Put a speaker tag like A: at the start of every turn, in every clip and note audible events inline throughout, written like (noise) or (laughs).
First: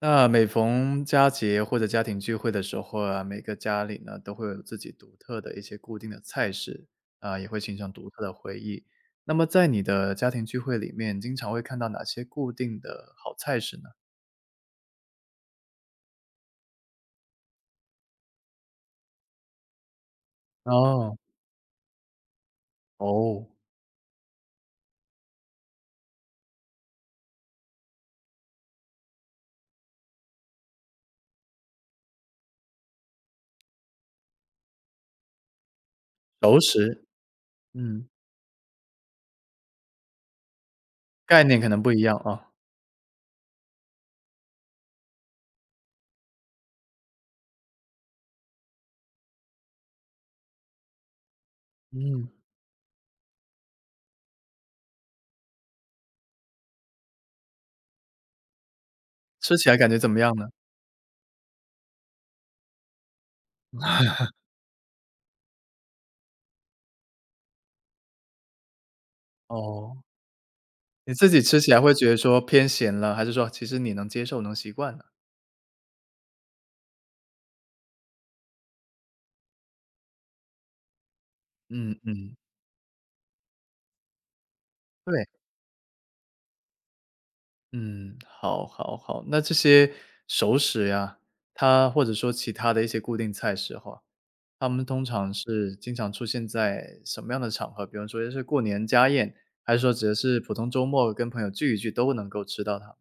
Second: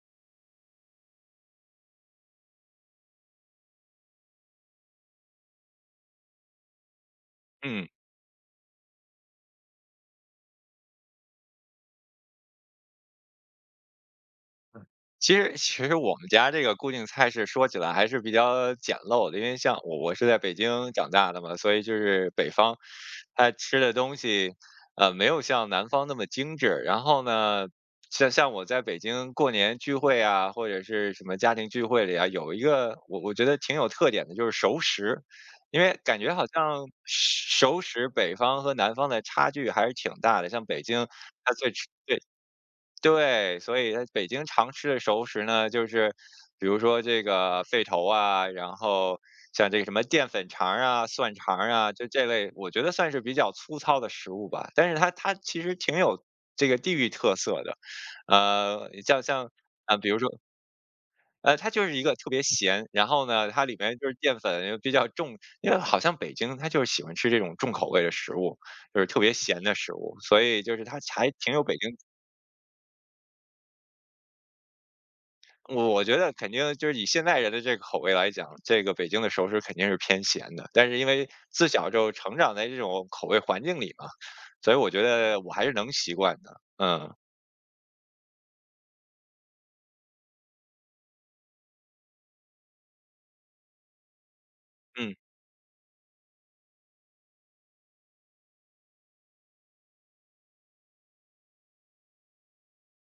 A: 那每逢佳节或者家庭聚会的时候啊，每个家里呢都会有自己独特的一些固定的菜式，啊、也会形
B: 嗯，
A: 成独特的回忆。那么在你的家庭聚会里面，经常会看到哪些固定的好菜式呢？
B: 其实我们家这个固定菜式说起来还是比较简陋的，因为像我是在北京长
A: 哦。
B: 大的嘛，所以就是北方，
A: 哦，
B: 他吃的东西，没有像南方那么精致。然后呢，像我在北京过年聚会啊，或者是什么家庭聚会里啊，有一个我觉得挺有特点的，就是熟食，因为感觉好
A: 熟
B: 像
A: 食，
B: 熟
A: 嗯，
B: 食北方和南方的差距还是挺大的，像北京。
A: 概
B: 它
A: 念可
B: 最
A: 能
B: 吃。
A: 不一样啊。
B: 对，所以在北京常吃的熟食呢，就是比如说这个肺头啊，然后像这个什么淀粉肠儿啊、蒜肠儿啊，就这
A: 嗯，
B: 类，我觉得算是比较粗糙的食物吧。但是它其实挺有这个地域特色的，呃，像像
A: 吃起来感觉
B: 呃，比
A: 怎么
B: 如说
A: 样呢？
B: 它就是一个特别咸，然后呢，它里面就是淀粉又比较重，因为好像北京它就是喜欢吃这种重口味的食物，就是特别咸的食
A: 哦，
B: 物，所以就是它
A: 你自
B: 还
A: 己
B: 挺
A: 吃
B: 有
A: 起
B: 北
A: 来会
B: 京。
A: 觉得说偏咸了，还是说其实你能接受能习惯呢？
B: 我觉得肯定就是以现代人的这个口味来讲，这个北京的熟食肯定是偏咸的。但是因为自小
A: 嗯
B: 就
A: 嗯，
B: 成长在这种口味环境里嘛，所以我觉
A: 对。
B: 得我还是能习惯的。嗯
A: 嗯，好，好，好。那这些熟食呀，它或者说其他的一些固定菜式哈，它们通
B: 嗯。
A: 常是经常出现在什么样的场合？比方说是过年家宴，还是说只是普通周末跟朋友聚一聚都能够吃到它？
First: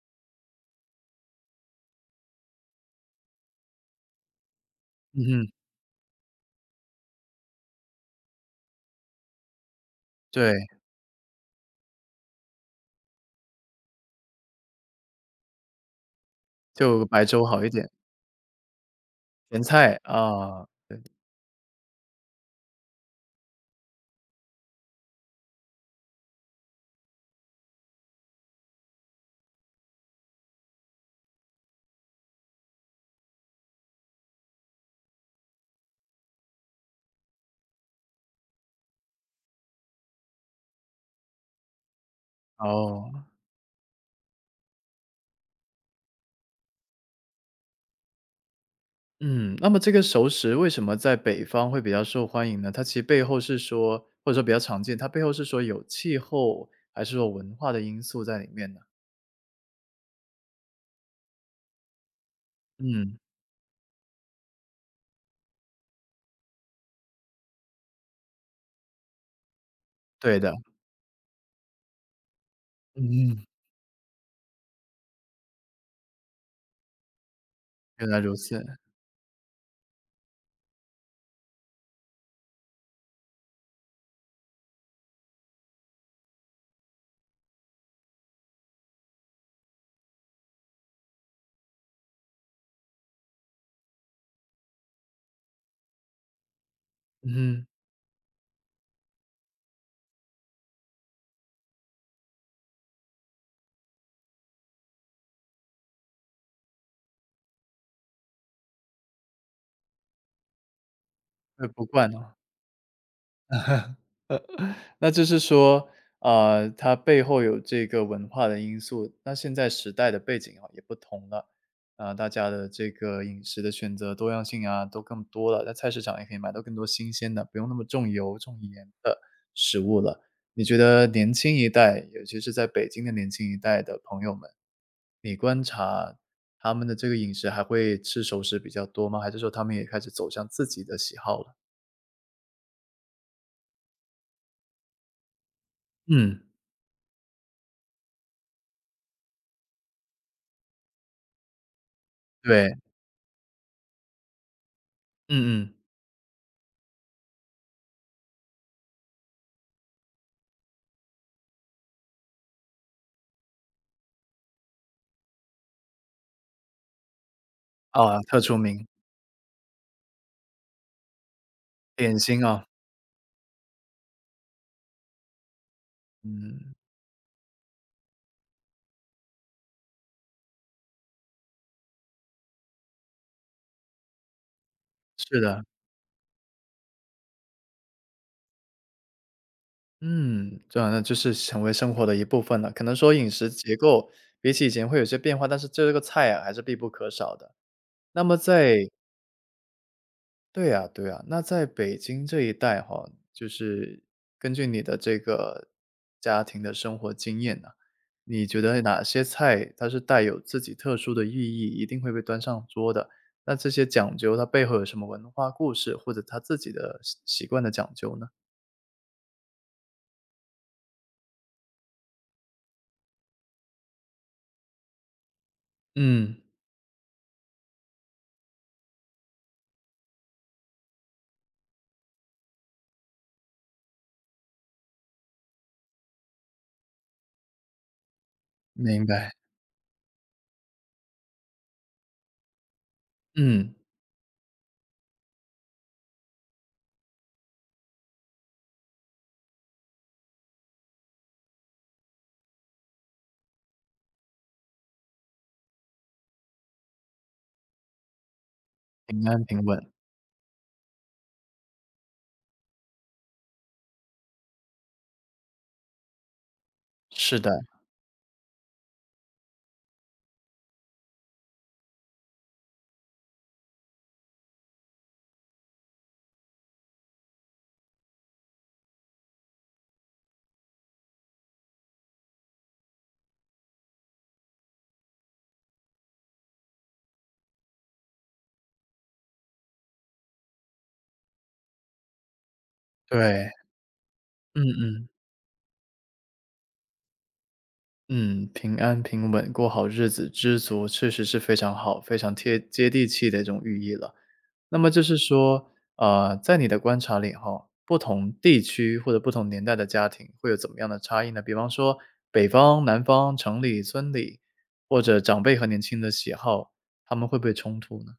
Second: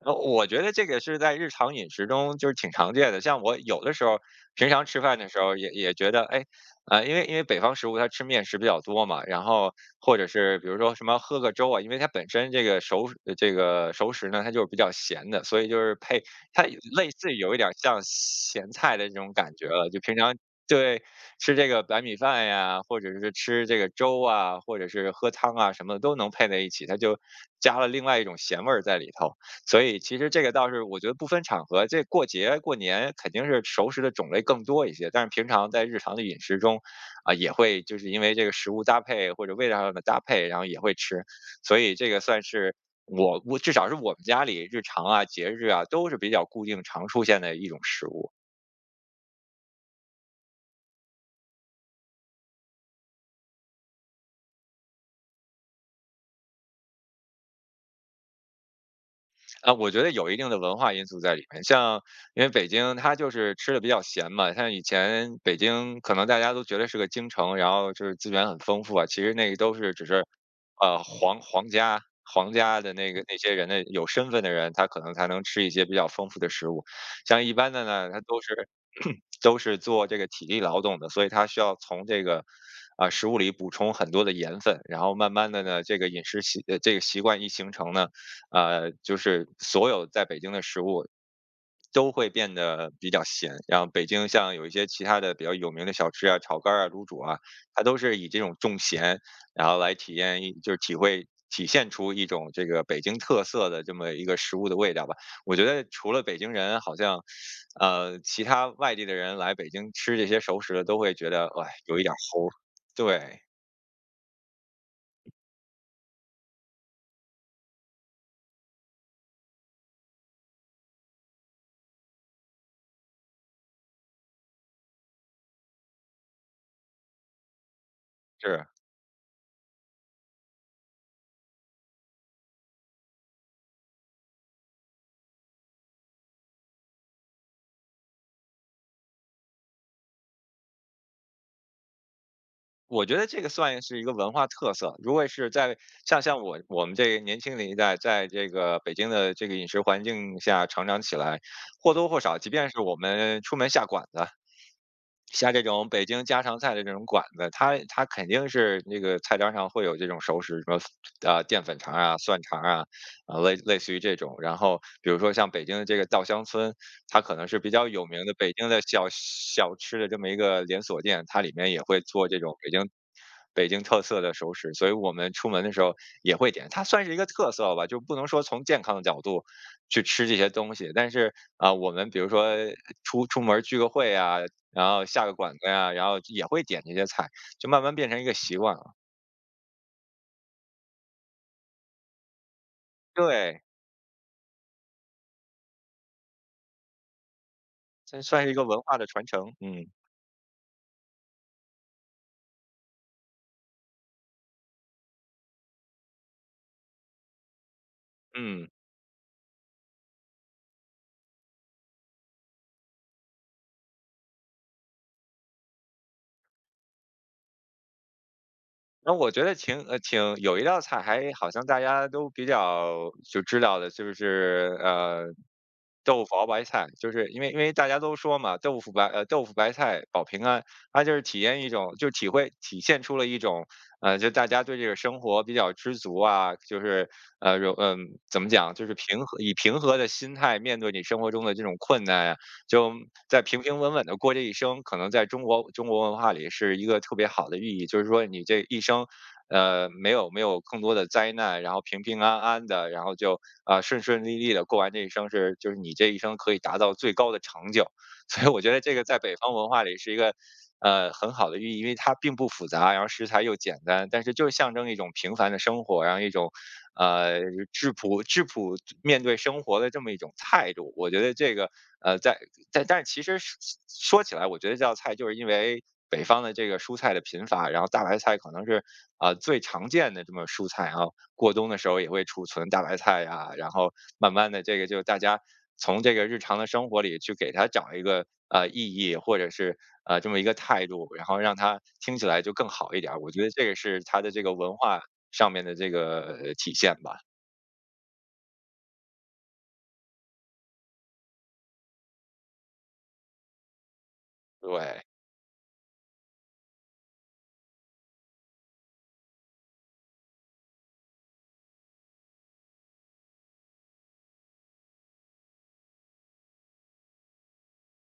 B: 我觉得这个是在日常饮食中就是挺常见的，像我有的时候平常吃饭
A: 嗯
B: 的时
A: 哼。
B: 候也觉得，哎，因为北方食物它吃面食比较多嘛，然后或者
A: 对，
B: 是比如说什么喝个粥啊，因为它本身这个这个熟食呢，它就是比较咸的，所以就是配它
A: 就
B: 类
A: 白
B: 似于
A: 粥
B: 有一
A: 好一
B: 点儿
A: 点。
B: 像咸菜的这种感
A: 咸
B: 觉了，
A: 菜
B: 就平常。
A: 啊。
B: 对，吃这个白米饭呀，或者是吃这个粥啊，或者是喝汤啊，什么的都能配在一起，它就加了另外一种咸味儿在里头。所以其实这个倒是我觉得不分场合，这过节过年肯定是熟食的种类更多一些，但是平常在日常的饮食中，啊，也会就是因为这个食物搭配或者味道上的搭配，然后也会吃，所以这个算是
A: 哦。
B: 我至少是我们家里日常啊、节日啊都是比较固定常出现的一种食物。
A: 嗯。那么这个熟食为什么在北方会比较受欢迎呢？它其实背后是说或者说比较常见，它背后是说有气候还是说文化的因素在里面呢？
B: 啊，我觉得有一定的文化因素在里面。像因为北京它
A: 嗯，
B: 就是吃的比较咸嘛，像以前北京可能大家都觉得是个京城，然后就是资源很丰富啊，其实那个都是只是，
A: 对的。
B: 呃，皇家的那个
A: 嗯，
B: 那
A: 嗯，
B: 些人的有身份的人，他可能才能吃一些比较丰富的食物。像一般的
A: 原
B: 呢，
A: 来
B: 他
A: 如
B: 都
A: 此。
B: 是 (clears throat) 都是做这个体力劳动的，所以他需要从这个。啊，食物里补充很多的盐分，然后慢慢的呢，这个饮食习呃这个习惯一形成呢，就是所有在北京的食物都会变得比较咸。然后北京像有一些其他的比较有名的小吃啊，炒肝儿啊、卤煮啊，
A: 嗯，
B: 它都是以这种重咸，然后来体验一，就是体会。体现出一种这个北京特色的这么一个食物的味道吧。我觉得除了北京人，好像，其他外地的人来北京吃这些熟食的，都会觉得，
A: 会
B: 哎，
A: 不
B: 有一
A: 惯
B: 点儿
A: 哦。
B: 齁。对，
A: 那就是说，呃，它背后有这个文化的因素，那现在时代的背景啊也不同了，啊，大家的这个饮食的选择多样性啊都更多了，在菜市场也可以买到更多新鲜的，不用那么重油重
B: 是。
A: 盐的食物了。你觉得年轻一代，尤其是在北京的年轻一代的朋友们，你观察他们的这个饮食还会吃熟食比较多吗？还是说他们也开始走向自己的喜好了？
B: 我觉得这个算是一个文化特色。如果是在像
A: 嗯，
B: 像我们这个年轻的一代，在这个北京的这个饮食环境下成长起来，或多或少，即便
A: 对，
B: 是我们出门下馆子，像这
A: 嗯嗯。
B: 种北京家常菜的这种馆子，它肯定是那个菜单上会有这种熟食，什么啊淀粉肠啊、蒜肠啊，啊类似于这种。然后比如说像北京的这个稻香村，它可能是比较有
A: 啊，
B: 名的
A: 特
B: 北
A: 出
B: 京的
A: 名。
B: 小吃的这么一个连锁店，它里面也会
A: 点
B: 做这
A: 心
B: 种
A: 啊。
B: 北京特色的熟食，所以我们出门的时候也会点。
A: 嗯，
B: 它算是一个特色吧，就不能说从健康的角度去吃这些东西，但是啊、我们比如说出门聚个会啊，然后下个
A: 是
B: 馆
A: 的。
B: 子呀，然后也会点这些菜，就慢慢变成一个习惯了。
A: 嗯，这样那就是成为生活的一部分了。可能说饮食
B: 对，
A: 结构比起以前会有些变化，但是这个菜啊还是必不可少的。
B: 这
A: 那么
B: 算是一个文
A: 在
B: 化的传承，嗯，
A: 对呀，对呀，那在北京这一带哈，就是根据你的这个家庭的生活经验呢，你觉
B: 嗯。
A: 得哪些菜它是带有自己特殊的寓意义一定会被端上桌的？那这些讲究它背后有什么文化故事，或者他自己的习习惯的讲究呢？
B: 那我觉得挺有一道菜还好像大家都比较就知道的，就是豆腐
A: 嗯，
B: 熬白菜，就是因为大家都说嘛，豆腐白菜保平安，它就是体验一种就体会体现出了一种呃就大家对这个生活比较知足啊，就是呃有嗯怎么讲，就是
A: 明
B: 平
A: 白。
B: 和以平和的心态面对你生活中的这种困难啊就在平
A: 嗯，
B: 平稳稳的过这一生，可能在中国文化里是一个特别好的寓意，就是说你这一生，呃，没有更多的灾难，然后平平安安的，然后就啊、呃顺顺利利的过完这一生是，就是你这一生可以达到最高的成就，(laughs) 所以我觉得这个在
A: 平
B: 北
A: 安
B: 方
A: 平
B: 文
A: 稳。
B: 化里是一个。呃，很好的寓意，因为它并不复杂，然后食材又简单，但是就象征一种平凡的生活，然后一种
A: 是
B: 呃，
A: 的。
B: 质朴面对生活的这么一种态度。我觉得这个，呃，在但但是其实说起来，我觉得这道菜就是因为北方的这个蔬菜的贫乏，然后大白菜可能是呃最常见的这么蔬菜啊，然后过冬的时候也会储存大白菜呀、然后慢慢的这个就大家从这个日常的生活里去给它找一个呃意义，或者是呃这么一个态度，然后让它听起来就更好一点儿。我觉
A: 对，
B: 得这个是它的这个
A: 嗯
B: 文化。
A: 嗯。
B: 上面的这个呃体现吧，
A: 嗯，平安平稳过好日子，知足确实是非常好、非常贴接地气的一种寓意了。那么就
B: 对。
A: 是说，呃，在你的观察里哈，不同地区或者不同年代的家庭会有怎么样的差异呢？比方说北方、南方、城里、村里，或者长辈和年轻的喜好，他们会不会冲突呢？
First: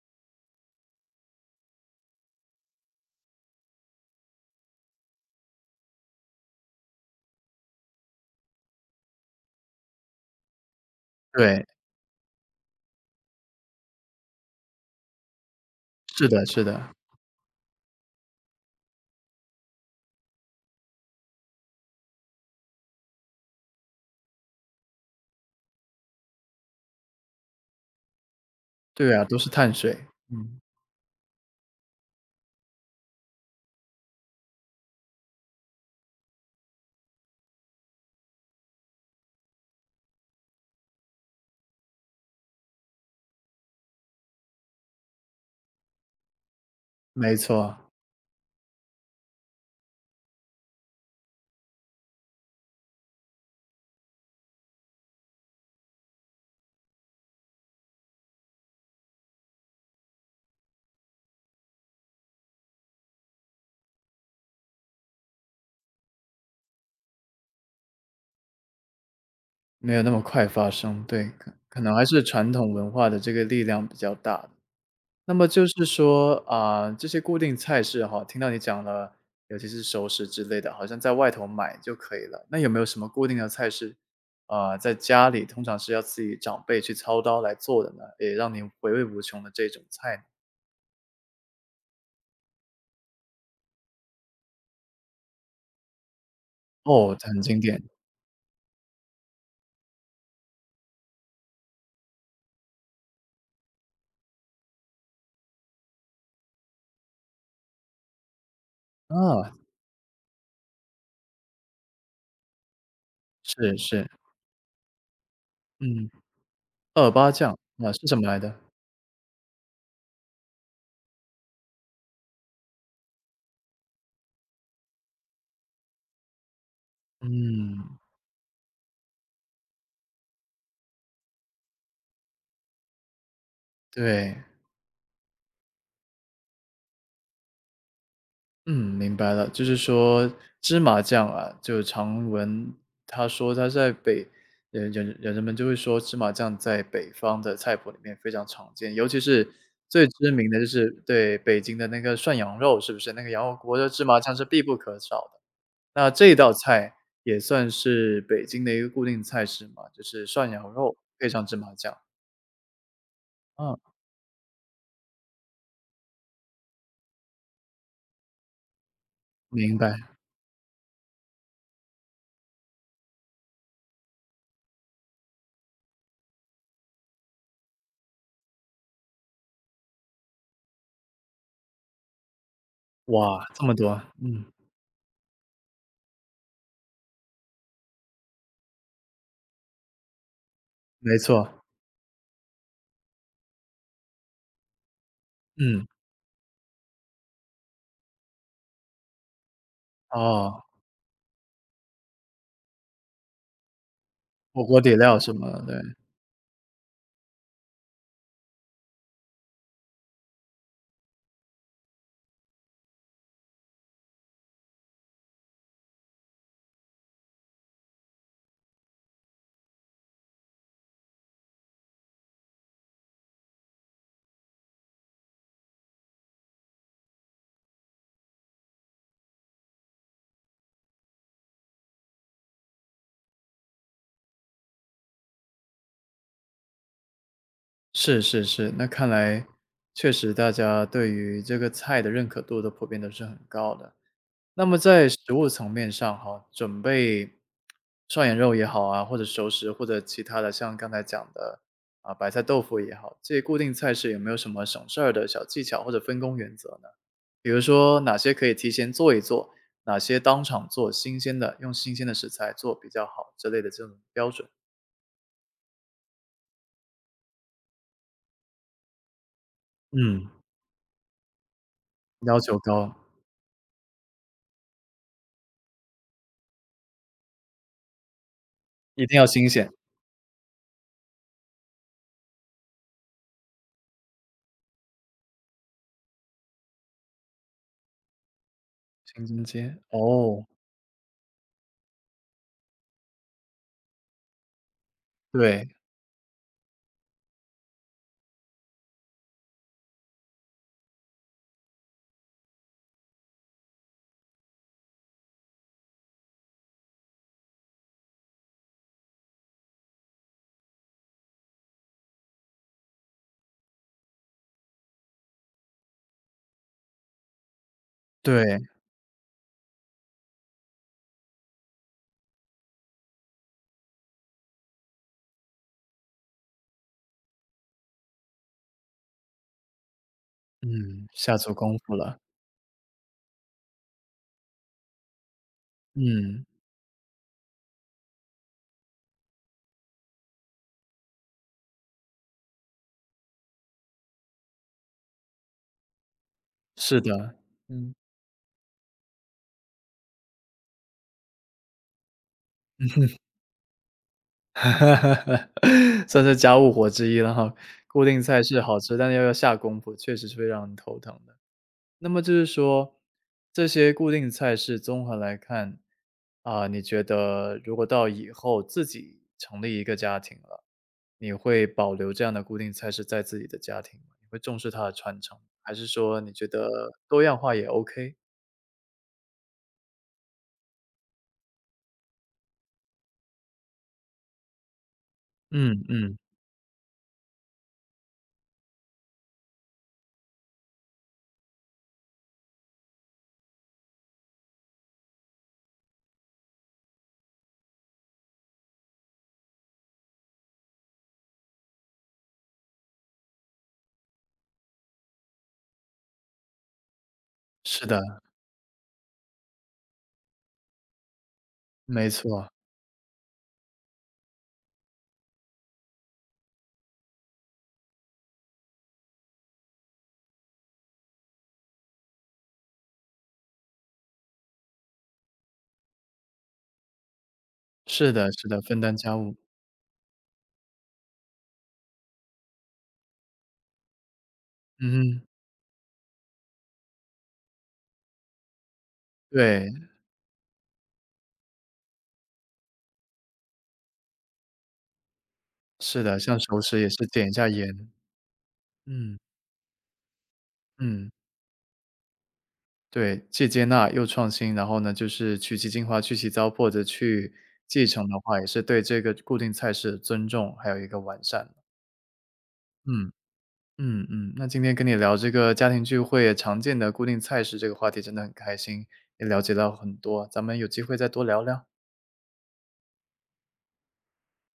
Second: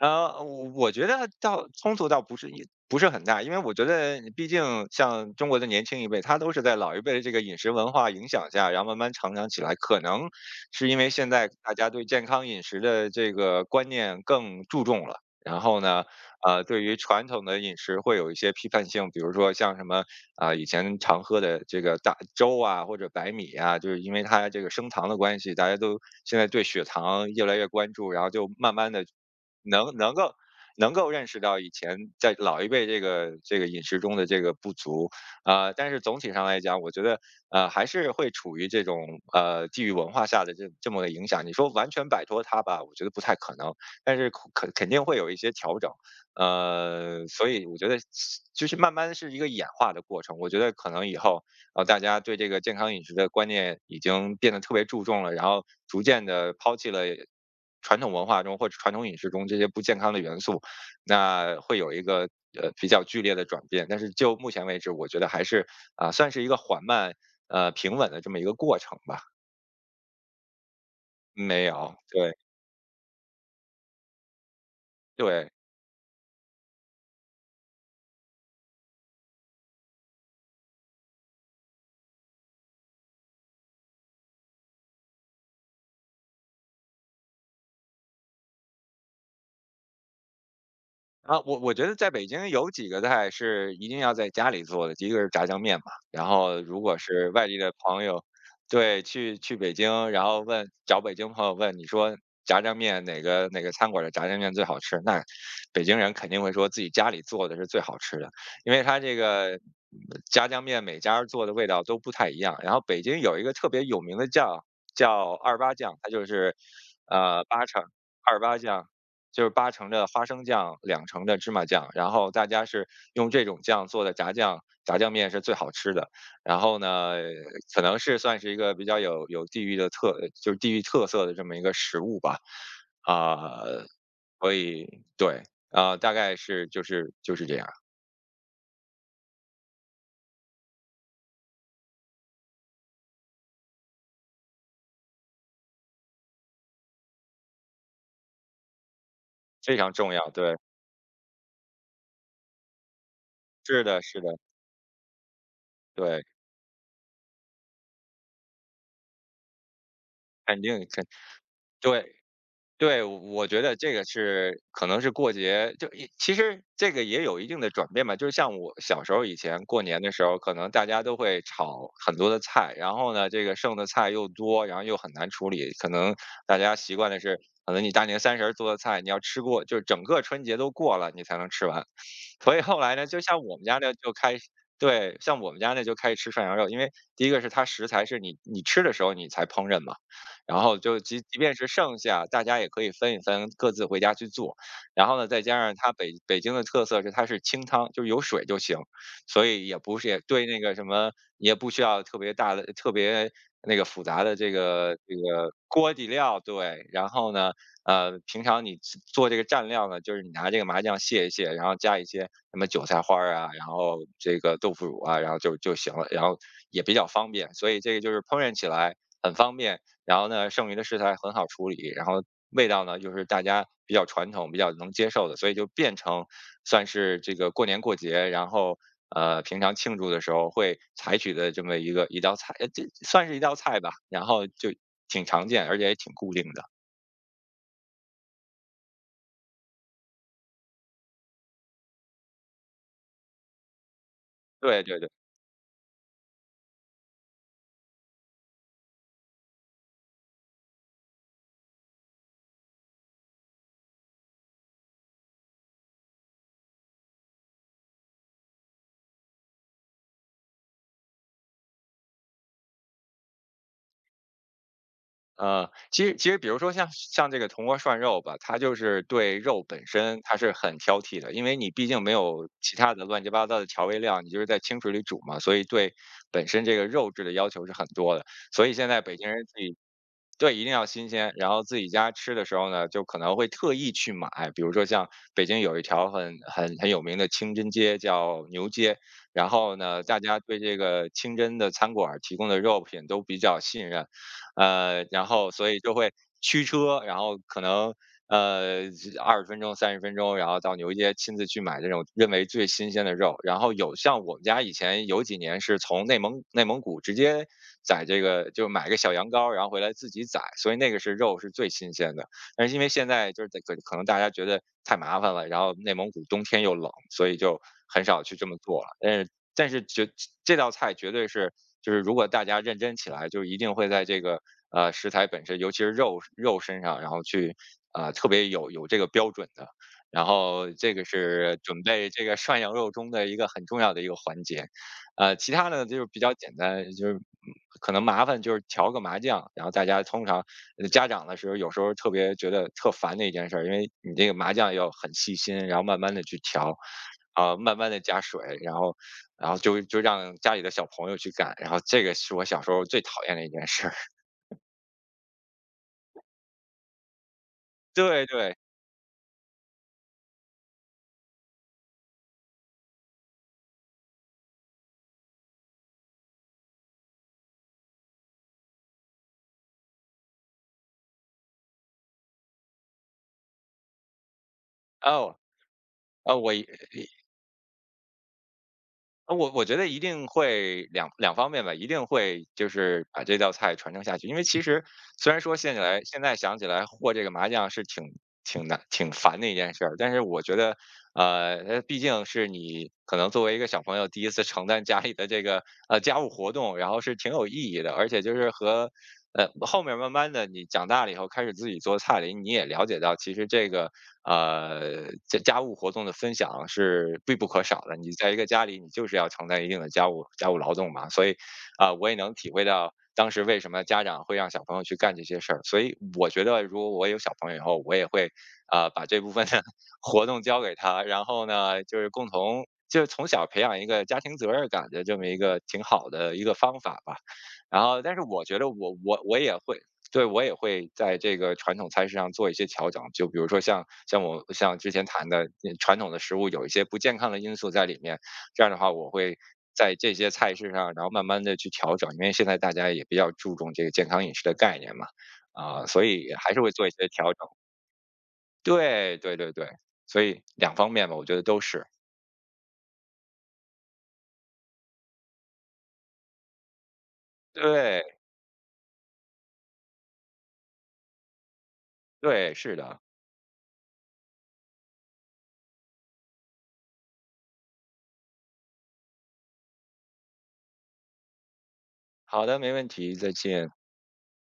B: 我觉得倒冲突倒不是不是很大，因为我觉得毕竟像中国的年轻一辈，他都是在老一辈的这个饮食文化影响下，然后慢慢成长起来。可能是因为现在
A: 对，
B: 大家对健康饮食的这个观念更注重了，然后呢，
A: 是的是
B: 对
A: 的。
B: 于传统的饮食会有一些批判性，比如说像什么啊、以前常喝的这个大粥啊或者白米啊，就是因为它这个升糖的关系，大家都现在对血糖越来越关注，然后就慢慢的
A: 对啊，都是碳水。
B: 能能够
A: 嗯。
B: 能够认识到以前在老一辈这个饮食中的这个不足，啊、但是总体上来讲，我觉得呃还是会处于这种呃地域文化下的这么个影响。你说完全摆脱它吧，我觉得不太可能，但是肯定会有一些调整，呃，
A: 没
B: 所以
A: 错。
B: 我觉得就是慢慢是一个演化的过程。我觉得可能以后然后大家对这个健康饮食的观念已经变得特别注重了，然后逐渐的抛弃了传统文化中或者传统饮食中这些不健康的元素，那会有一个呃比较剧烈的转变。但是就目前为止，我觉得还是啊、算是一个缓慢呃平稳的这么一个过程吧。
A: 没有那么快发生，对，可
B: 没
A: 可能
B: 有，
A: 还是
B: 对
A: 传统文化的这个力量比较大。那么
B: 对。
A: 就是说，啊、这些固定菜式哈，听到你讲了，尤其是熟食之类的，好像在外头买就可以了。那有没有什么固定的菜式，啊，在家里通常是要自己长辈去操刀来做的呢？也让你回味无穷的这种菜呢？
B: 我觉得在北京有几个菜是一定要在家里做的，第一个是炸酱面嘛。然后如果
A: 哦，
B: 是
A: 很
B: 外地
A: 经
B: 的
A: 典。
B: 朋友，对，去北京，然后找北京朋友问你说炸酱面哪个餐馆的炸酱面最好吃，那北京人肯定会说自己家里做的是最好吃的，因为他这
A: 啊，
B: 个炸酱面每家做的味道都不太一样。然后北京有一个特
A: 是
B: 别有
A: 是。
B: 名的酱叫二八酱，
A: 嗯，
B: 它就是
A: 二八
B: 呃
A: 酱
B: 八成
A: 啊，是什么来
B: 二
A: 的？
B: 八酱。就是八成的花生酱，两成的芝麻酱，然后大家是用这种酱做的炸酱，炸酱面是最好吃的。然后呢，可
A: 嗯，
B: 能是算是一个比较有地域的特，就是地域特色的这么一个食物吧。啊、
A: 对。
B: 所以对，大概是就是这样，
A: 嗯，明白了，就是说芝麻酱啊，就常闻他说他在北人们就会说芝麻酱在北方的菜谱里面非常常见，尤其是
B: 非常
A: 最
B: 重
A: 知
B: 要。
A: 名
B: 对，
A: 的就是对，北京的那个涮羊肉，是不是？那个羊肉锅
B: 是
A: 的
B: 的，
A: 芝麻
B: 是
A: 酱
B: 的，
A: 是必不可少的。那
B: 对，
A: 这道菜也算是北京的一个固定菜式嘛，就是涮
B: 肯
A: 羊
B: 定
A: 肉
B: 肯
A: 配上芝麻酱。
B: 对。对，我觉得
A: 嗯，
B: 这个是可能是过节，其实这个也有一定的转变吧。就是像我小时候以前
A: 明
B: 过
A: 白。
B: 年的时候，可能大家都会炒很多的菜，然后呢，这个剩的菜又多，然后又很难处理。可能大家习惯的是，可能你大年三十儿做的菜，你要吃过，就是整个春节都过了，你才能吃完。所以后来呢，就像
A: 哇，
B: 我
A: 这
B: 们
A: 么
B: 家呢，
A: 多。
B: 就开
A: 嗯，
B: 始。对，像我们家呢就开始吃涮羊肉，因为第一个是它食材是你吃的时候你才烹饪嘛。然后就
A: 没
B: 即即
A: 错。
B: 便是剩下，大家也可以分一分，各自回家去做。然后呢，再加上
A: 嗯。
B: 它北京的特色是它是清汤，就是有水就行，所以也不是也对那
A: 哦，
B: 个什么也不需要特别大的、特别那个复杂的这
A: 火锅底
B: 个这
A: 料什么
B: 个
A: 的，
B: 锅
A: 对。
B: 底料，对。然后呢，平常你做这个蘸料呢，就是你拿这个麻酱卸一卸，然后加一些什么韭菜花儿啊，然后这个豆腐乳啊，然后就行了，然后也比较方便，所以这个就是烹饪起来很方便。然后呢，剩余的食材很好处理，然后味道呢又是大家比较传统、比较能接受的，所以就变成算是这个过年过节，然后平常庆祝的时候会采取的这么一道菜，这算是一道菜吧，然后就挺常见，而且也挺固定的。
A: 是是是，那看来确实大家对于这个菜的认可度都普遍都是很高的。那么
B: 对对
A: 在
B: 对。
A: 食物层面上哈，准备涮羊肉也好啊，或者熟食，或者其他的，像刚才讲的啊，白菜豆腐也好，这些固定菜式有没有什么省事儿的小技巧或者分工原则呢？比如说哪些可以提前做一做，哪些当场做新鲜的，用新鲜的食材做比较好之类的这种标准。
B: 其实比如说像这个铜锅涮肉吧，它就是对肉本身
A: 嗯，
B: 它是很挑剔的，因为你毕竟没
A: 要
B: 有
A: 求
B: 其
A: 高。
B: 他的乱七八糟的调味料，你就是在清水里煮嘛，所以对本身这个肉质的要求是很多的。所以现在
A: 一
B: 北
A: 定要
B: 京人
A: 新
B: 自
A: 鲜。
B: 己，对，一定要新鲜。然后自己家吃的时候呢，就可能会特意去买，比如说像北京有一条很有名的清真街，叫牛街。
A: 清真
B: 然后
A: 街，
B: 呢，大家
A: 哦。
B: 对这个清真的餐馆儿提供的肉品都比较信任，然后所
A: 对。
B: 以就会驱车，然后可能呃，20分钟、30分钟，然后到牛街亲自去买这种认为最新鲜的肉。然后有像我们家以前有几年是从内蒙古直接宰这个，就买个小羊羔，然后回来自己宰，所以那个是肉是最新鲜的。但是因为现在就是可能大家觉得太麻烦了，然后内蒙古冬天又冷，所以就很少去这么
A: 对。
B: 做了。但是但是绝这道菜绝对是，就是如果大家认真起来，就一定会在这个食材本身，尤其是肉身上，然后去特别有这个标准的。然后这个
A: 嗯，下足
B: 是
A: 功
B: 准
A: 夫
B: 备
A: 了。
B: 这个涮羊肉中的一个很重要的一个环节，其他的就是比较
A: 嗯，
B: 简单，就是可能麻烦就是调个麻酱，然后大家通常家长的时候有时候特别觉得特烦的一件事儿，因为你这个麻酱要很细心，然后慢慢的去调，
A: 是的。
B: 啊，慢慢
A: 嗯，
B: 的加水，然后就让家里的小朋友去干，然后这个是我小时候最讨厌的一件事儿。(laughs)
A: (laughs) 算是家务活之一了哈。固定
B: 对
A: 菜
B: 对，
A: 式好吃，但是要要下功夫，确实是会让人头疼的。那么就是说，这些固定菜式综合来看，啊，你觉得如果到以后自己成立一个家庭了，你会保留这样的固定菜式在自己的家庭吗？你会重视它的传承，
B: 哦，
A: 还是说你
B: 哦，
A: 觉得多样化也 OK？
B: 我觉得一定会两方面吧，一定会就是把这道菜传承下去。因为其实虽然说
A: 嗯嗯。
B: 现在想起来和这个麻将是挺难挺烦的一件事儿，但是我觉得，毕竟是你可能作为一个小朋友第一次承担家里的这个家务活动，然后是挺有意义的，而且就是和后面慢慢的你长大了以后开始自己做菜了，你也了解到其实这个。家务活动的分享是必不可少
A: 是
B: 的。
A: 的。
B: 你在一个家里，你就是要承担一定的家务劳动嘛，所以，啊，我
A: 没
B: 也能
A: 错。
B: 体会到当时为什么家长会让小朋友去干这些事儿。所以我觉得如果我有小朋友以后，我也会，啊，把这部分的 (laughs) 活动交给他，然后呢，就是共同就是从小培养一个家庭责任感的这么一个挺好的一个方法吧。然后，
A: 是
B: 但是
A: 的
B: 我
A: 是
B: 觉
A: 的，
B: 得
A: 分担
B: 我
A: 家
B: 我
A: 务。
B: 我也会，对，我也会在这个传统菜式上做一些调整，就比如说像之前
A: 嗯哼。
B: 谈的传统的食物有一些不健康的因素在里面，这样的话我会
A: 对，
B: 在这些菜式上，然后慢慢的去调整，因为现在大家也比较注重这个健康饮食的概念嘛，
A: 是
B: 所
A: 的，
B: 以
A: 像
B: 还
A: 熟
B: 是会
A: 食
B: 做
A: 也
B: 一
A: 是
B: 些
A: 点一
B: 调
A: 下
B: 整。
A: 盐。
B: 对
A: 嗯。
B: 对对对，所以两方面
A: 嗯。
B: 吧，我觉得都是。
A: 对，既接纳又创新，然后呢，就是取其精华、去其糟粕，或者去继
B: 对
A: 承的话，也是对这个固定菜式的尊重，还有一个完善。
B: 对，是的。
A: 嗯嗯嗯，那今天跟你聊这个家庭聚会常见的固定菜式这个话题，真的很开心，也了解到很多，咱们有机会再多聊聊。
B: 好的，没问题，再见。
A: 嗯。